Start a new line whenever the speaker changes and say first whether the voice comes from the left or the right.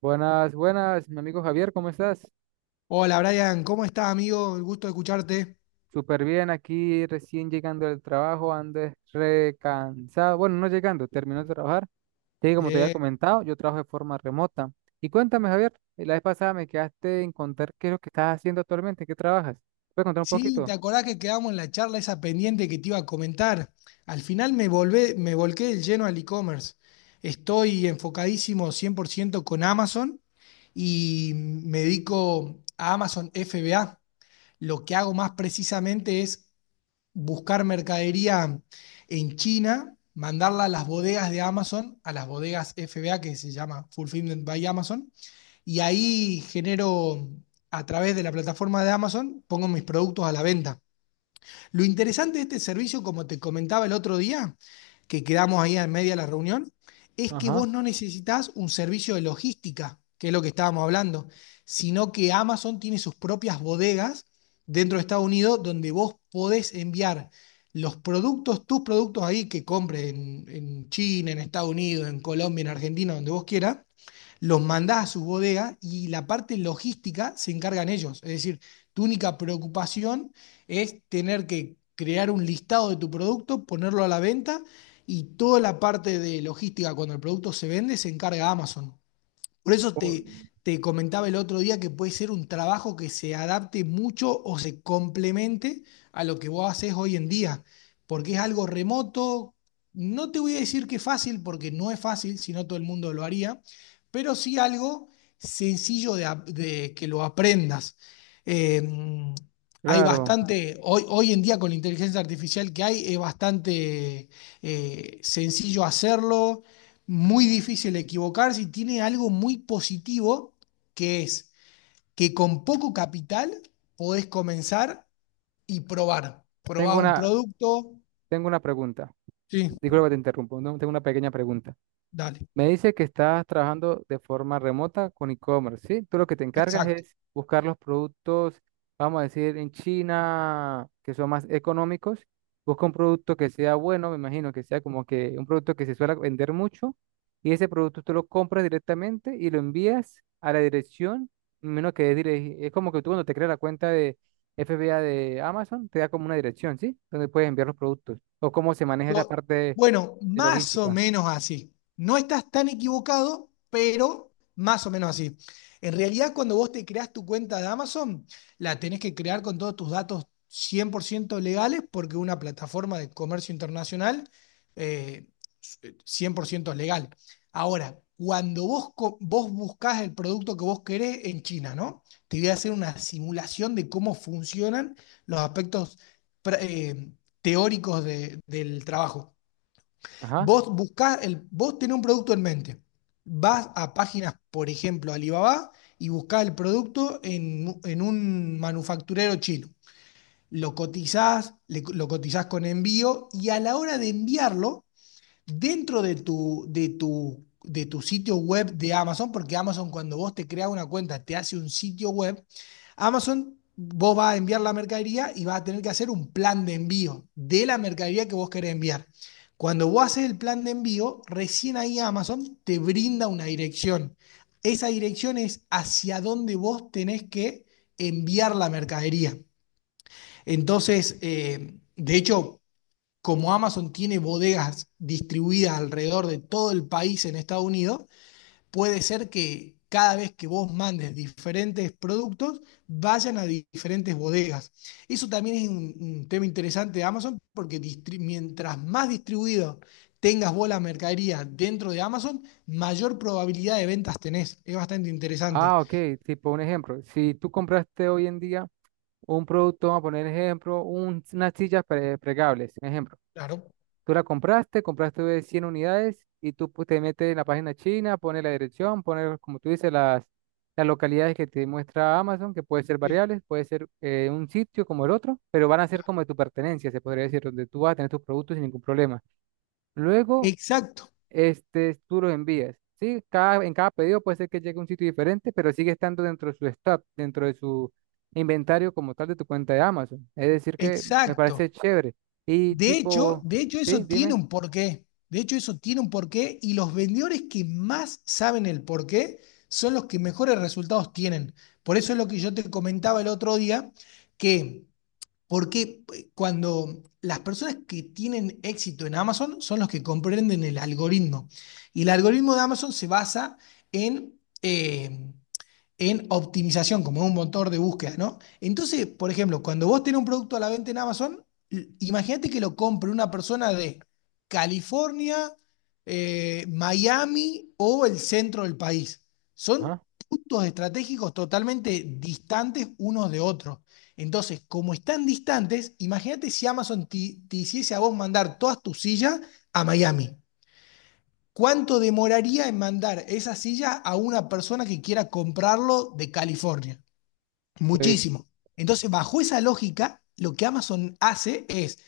right: Buenas, buenas, mi amigo Javier, ¿cómo estás?
left: Hola Brian, ¿cómo estás amigo? El gusto de escucharte.
right: Súper bien, aquí recién llegando del trabajo, ando es recansado. Bueno, no llegando, terminó de trabajar. Sí, como te había
left: Bien.
right: comentado, yo trabajo de forma remota. Y cuéntame, Javier, la vez pasada me quedaste en contar qué es lo que estás haciendo actualmente, qué trabajas. ¿Puedes contar un
left: Sí, ¿te
right: poquito?
left: acordás que quedamos en la charla esa pendiente que te iba a comentar? Al final me volqué del lleno al e-commerce. Estoy enfocadísimo 100% con Amazon y me dedico a Amazon FBA. Lo que hago más precisamente es buscar mercadería en China, mandarla a las bodegas de Amazon, a las bodegas FBA que se llama Fulfillment by Amazon y ahí genero, a través de la plataforma de Amazon, pongo mis productos a la venta. Lo interesante de este servicio, como te comentaba el otro día, que quedamos ahí en media de la reunión, es que
right: Ajá.
left: vos no necesitas un servicio de logística, que es lo que estábamos hablando, sino que Amazon tiene sus propias bodegas dentro de Estados Unidos donde vos podés enviar los productos, tus productos ahí que compres en China, en Estados Unidos, en Colombia, en Argentina, donde vos quieras, los mandás a sus bodegas y la parte logística se encargan ellos. Es decir, tu única preocupación es tener que crear un listado de tu producto, ponerlo a la venta y toda la parte de logística cuando el producto se vende se encarga Amazon. Por eso
right: Oh,
left: te, te comentaba el otro día que puede ser un trabajo que se adapte mucho o se complemente a lo que vos haces hoy en día, porque es algo remoto. No te voy a decir que es fácil, porque no es fácil, si no todo el mundo lo haría, pero sí algo sencillo de que lo aprendas. Eh, Hay
right: claro,
left: bastante, hoy en día con la inteligencia artificial que hay, es bastante sencillo hacerlo, muy difícil equivocarse y tiene algo muy positivo que es que con poco capital podés comenzar y probar.
right: tengo
left: Probás un
right: una,
left: producto.
right: tengo una pregunta.
left: Sí,
right: Disculpa que te interrumpo, no, tengo una pequeña pregunta.
left: dale.
right: Me dice que estás trabajando de forma remota con e-commerce, ¿sí? Tú lo que te encargas
left: Exacto.
right: es buscar los productos, vamos a decir, en China, que son más económicos. Busca un producto que sea bueno, me imagino que sea como que un producto que se suele vender mucho, y ese producto tú lo compras directamente y lo envías a la dirección, menos que es, es como que tú cuando te creas la cuenta de FBA de Amazon, te da como una dirección, ¿sí? Donde puedes enviar los productos, o cómo se maneja esa
left: To-
right: parte
left: Bueno,
right: de
left: más o
right: logística.
left: menos así. No estás tan equivocado, pero más o menos así. En realidad, cuando vos te creás tu cuenta de Amazon, la tenés que crear con todos tus datos 100% legales, porque una plataforma de comercio internacional, eh, 100% legal. Ahora, cuando vos buscás el producto que vos querés en China, ¿no? Te voy a hacer una simulación de cómo funcionan los aspectos teóricos del trabajo.
right: Ajá.
left: Vos buscás, el, vos tenés un producto en mente. Vas a páginas, por ejemplo, Alibaba, y buscás el producto en, en un manufacturero chino. Lo cotizás, lo cotizás con envío y a la hora de enviarlo, dentro de tu sitio web de Amazon, porque Amazon cuando vos te creas una cuenta te hace un sitio web, Amazon vos vas a enviar la mercadería y vas a tener que hacer un plan de envío de la mercadería que vos querés enviar. Cuando vos haces el plan de envío, recién ahí Amazon te brinda una dirección. Esa dirección es hacia dónde vos tenés que enviar la mercadería. Entonces, de hecho, como Amazon tiene bodegas distribuidas alrededor de todo el país en Estados Unidos, puede ser que cada vez que vos mandes diferentes productos, vayan a diferentes bodegas. Eso también es un tema interesante de Amazon, porque mientras más distribuido tengas vos la mercadería dentro de Amazon, mayor probabilidad de ventas tenés. Es bastante interesante.
right: Ah, ok, tipo un ejemplo. Si tú compraste hoy en día un producto, vamos a poner ejemplo, unas sillas plegables, un ejemplo.
left: Claro,
right: Tú la compraste, compraste 100 unidades y tú pues, te metes en la página china, pones la dirección, pones, como tú dices, las localidades que te muestra Amazon, que puede ser
left: sí.
right: variables, puede ser un sitio como el otro, pero van a ser como de tu pertenencia, se podría decir, donde tú vas a tener tus productos sin ningún problema. Luego
left: Exacto,
right: tú los envías. Sí, cada, en cada pedido puede ser que llegue a un sitio diferente, pero sigue estando dentro de su stock, dentro de su inventario como tal de tu cuenta de Amazon. Es decir, que me parece
left: exacto.
right: chévere. Y
left: De hecho,
right: tipo,
left: de hecho
right: sí,
left: eso tiene
right: dime.
left: un porqué. De hecho eso tiene un porqué y los vendedores que más saben el porqué son los que mejores resultados tienen. Por eso es lo que yo te comentaba el otro día, que porque cuando las personas que tienen éxito en Amazon son los que comprenden el algoritmo. Y el algoritmo de Amazon se basa en... eh, en optimización, como en un motor de búsqueda, ¿no? Entonces, por ejemplo, cuando vos tenés un producto a la venta en Amazon, imagínate que lo compre una persona de California, Miami o el centro del país. Son
right: Ajá.
left: puntos estratégicos totalmente distantes unos de otros. Entonces, como están distantes, imagínate si Amazon te, te hiciese a vos mandar todas tus sillas a Miami. ¿Cuánto demoraría en mandar esa silla a una persona que quiera comprarlo de California?
right: Pues,
left: Muchísimo. Entonces, bajo esa lógica, lo que Amazon hace es,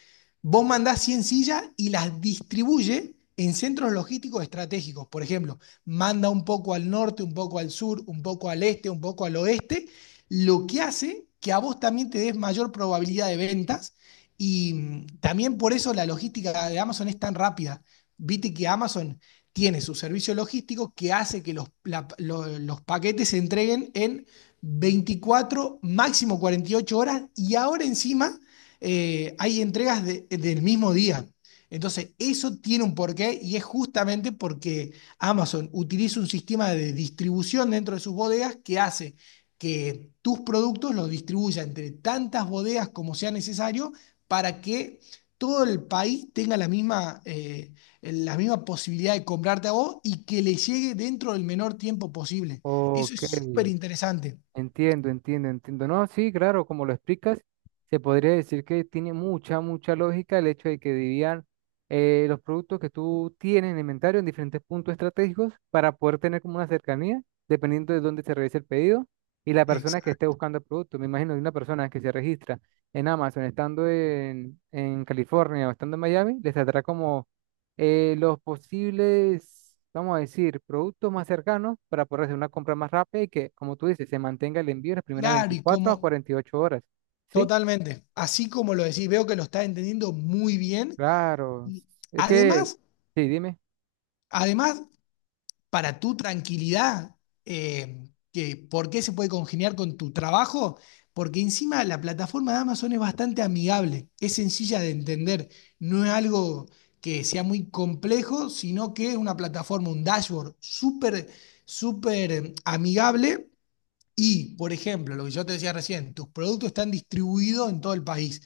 left: vos mandás 100 sillas y las distribuye en centros logísticos estratégicos. Por ejemplo, manda un poco al norte, un poco al sur, un poco al este, un poco al oeste, lo que hace que a vos también te des mayor probabilidad de ventas y también por eso la logística de Amazon es tan rápida. Viste que Amazon tiene su servicio logístico que hace que los paquetes se entreguen en 24, máximo 48 horas y ahora encima hay entregas del mismo día. Entonces, eso tiene un porqué y es justamente porque Amazon utiliza un sistema de distribución dentro de sus bodegas que hace que tus productos los distribuya entre tantas bodegas como sea necesario para que todo el país tenga la misma posibilidad de comprarte a vos y que le llegue dentro del menor tiempo posible. Eso es
right: ok.
left: súper interesante.
right: Entiendo, entiendo, entiendo. No, sí, claro, como lo explicas, se podría decir que tiene mucha, mucha lógica el hecho de que dividan los productos que tú tienes en inventario en diferentes puntos estratégicos para poder tener como una cercanía, dependiendo de dónde se realice el pedido y la persona que esté
left: Exacto.
right: buscando el producto. Me imagino que una persona que se registra en Amazon estando en California o estando en Miami, les saldrá como los posibles, vamos a decir, productos más cercanos para poder hacer una compra más rápida y que, como tú dices, se mantenga el envío en las primeras
left: Claro, y
right: 24 a
left: como,
right: 48 horas. ¿Sí?
left: totalmente. Así como lo decís, veo que lo estás entendiendo muy bien.
right: Claro.
left: Y
right: Es que,
left: además,
right: sí, dime,
left: además, para tu tranquilidad, eh, que ¿por qué se puede congeniar con tu trabajo? Porque encima la plataforma de Amazon es bastante amigable, es sencilla de entender, no es algo que sea muy complejo, sino que es una plataforma, un dashboard súper, súper amigable. Y, por ejemplo, lo que yo te decía recién, tus productos están distribuidos en todo el país,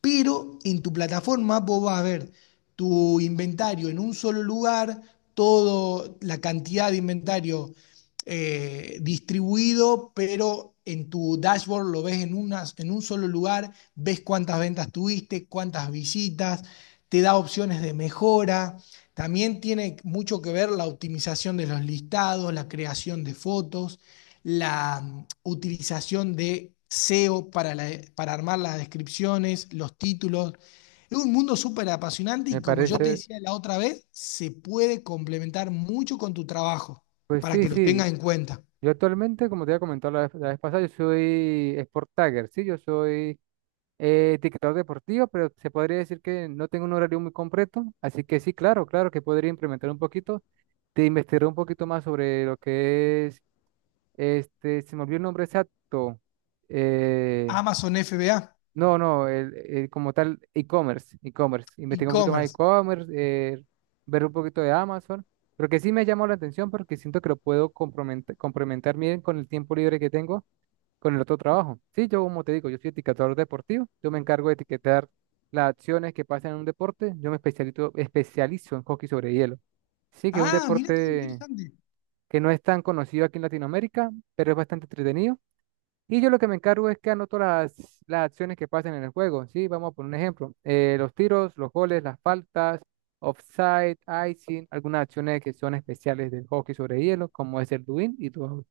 left: pero en tu plataforma vos vas a ver tu inventario en un solo lugar, toda la cantidad de inventario distribuido, pero en tu dashboard lo ves en un solo lugar, ves cuántas ventas tuviste, cuántas visitas, te da opciones de mejora. También tiene mucho que ver la optimización de los listados, la creación de fotos, la utilización de SEO para armar las descripciones, los títulos. Es un mundo súper apasionante
right: me
left: y como yo te
right: parece,
left: decía la otra vez, se puede complementar mucho con tu trabajo
right: pues
left: para
right: sí,
left: que lo
right: sí.
left: tengas en cuenta.
right: Yo actualmente, como te había comentado la vez pasada, yo soy Sport Tagger, sí, yo soy etiquetador deportivo, pero se podría decir que no tengo un horario muy completo, así que sí, claro, claro que podría implementar un poquito te investigar un poquito más sobre lo que es. Se me olvidó el nombre exacto. Eh,
left: Amazon FBA,
right: no, no, el como tal, e-commerce, e-commerce. Investigar un poquito más de
left: e-commerce.
right: e-commerce, ver un poquito de Amazon. Pero que sí me llamó la atención porque siento que lo puedo complementar bien con el tiempo libre que tengo con el otro trabajo. Sí, yo como te digo, yo soy etiquetador deportivo, yo me encargo de etiquetar las acciones que pasan en un deporte, yo me especializo en hockey sobre hielo. Sí, que es un
left: Ah, mira qué
right: deporte
left: interesante.
right: que no es tan conocido aquí en Latinoamérica, pero es bastante entretenido y yo lo que me encargo es que anoto las acciones que pasan en el juego. Sí, vamos a poner un ejemplo. Los tiros, los goles, las faltas, offside, icing, algunas acciones que son especiales del hockey sobre hielo, como es el doing y todo.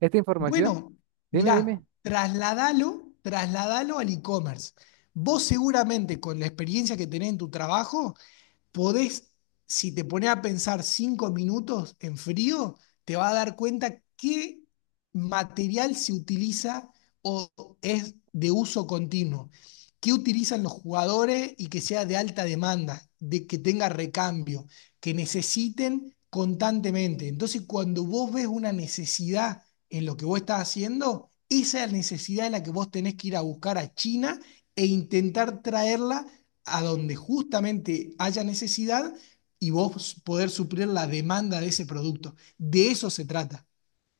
right: Esta información,
left: Bueno,
right: dime,
left: mirá,
right: dime.
left: trasladalo, trasladalo al e-commerce. Vos seguramente con la experiencia que tenés en tu trabajo, podés, si te pones a pensar 5 minutos en frío, te vas a dar cuenta qué material se utiliza o es de uso continuo, qué utilizan los jugadores y que sea de alta demanda, de que tenga recambio, que necesiten constantemente. Entonces, cuando vos ves una necesidad en lo que vos estás haciendo, esa es la necesidad de la que vos tenés que ir a buscar a China e intentar traerla a donde justamente haya necesidad y vos poder suplir la demanda de ese producto. De eso se trata.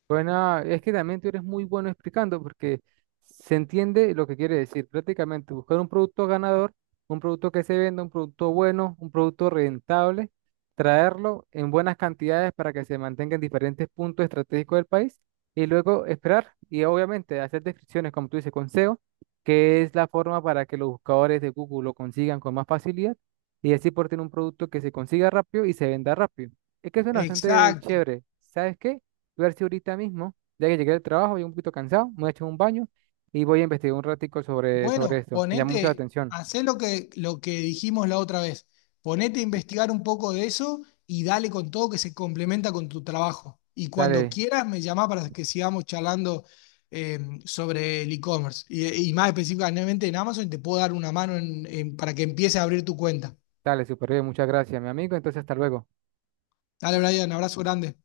right: Bueno, es que también tú eres muy bueno explicando porque se entiende lo que quiere decir. Prácticamente buscar un producto ganador, un producto que se venda, un producto bueno, un producto rentable, traerlo en buenas cantidades para que se mantenga en diferentes puntos estratégicos del país y luego esperar y obviamente hacer descripciones, como tú dices, con SEO, que es la forma para que los buscadores de Google lo consigan con más facilidad y así por tener un producto que se consiga rápido y se venda rápido. Es que suena bastante
left: Exacto.
right: chévere. ¿Sabes qué? Voy a ver si ahorita mismo, ya que llegué del trabajo, voy un poquito cansado, me voy a echar un baño y voy a investigar un ratico sobre
left: Bueno,
right: esto. Me llama mucho la
left: ponete,
right: atención.
left: hacé lo que dijimos la otra vez. Ponete a investigar un poco de eso y dale con todo que se complementa con tu trabajo. Y cuando
right: Dale,
left: quieras, me llamás para que sigamos charlando, eh, sobre el e-commerce. Y más específicamente en Amazon, te puedo dar una mano para que empieces a abrir tu cuenta.
right: dale, súper bien, muchas gracias, mi amigo. Entonces, hasta luego.
left: Dale, Brian, abrazo grande.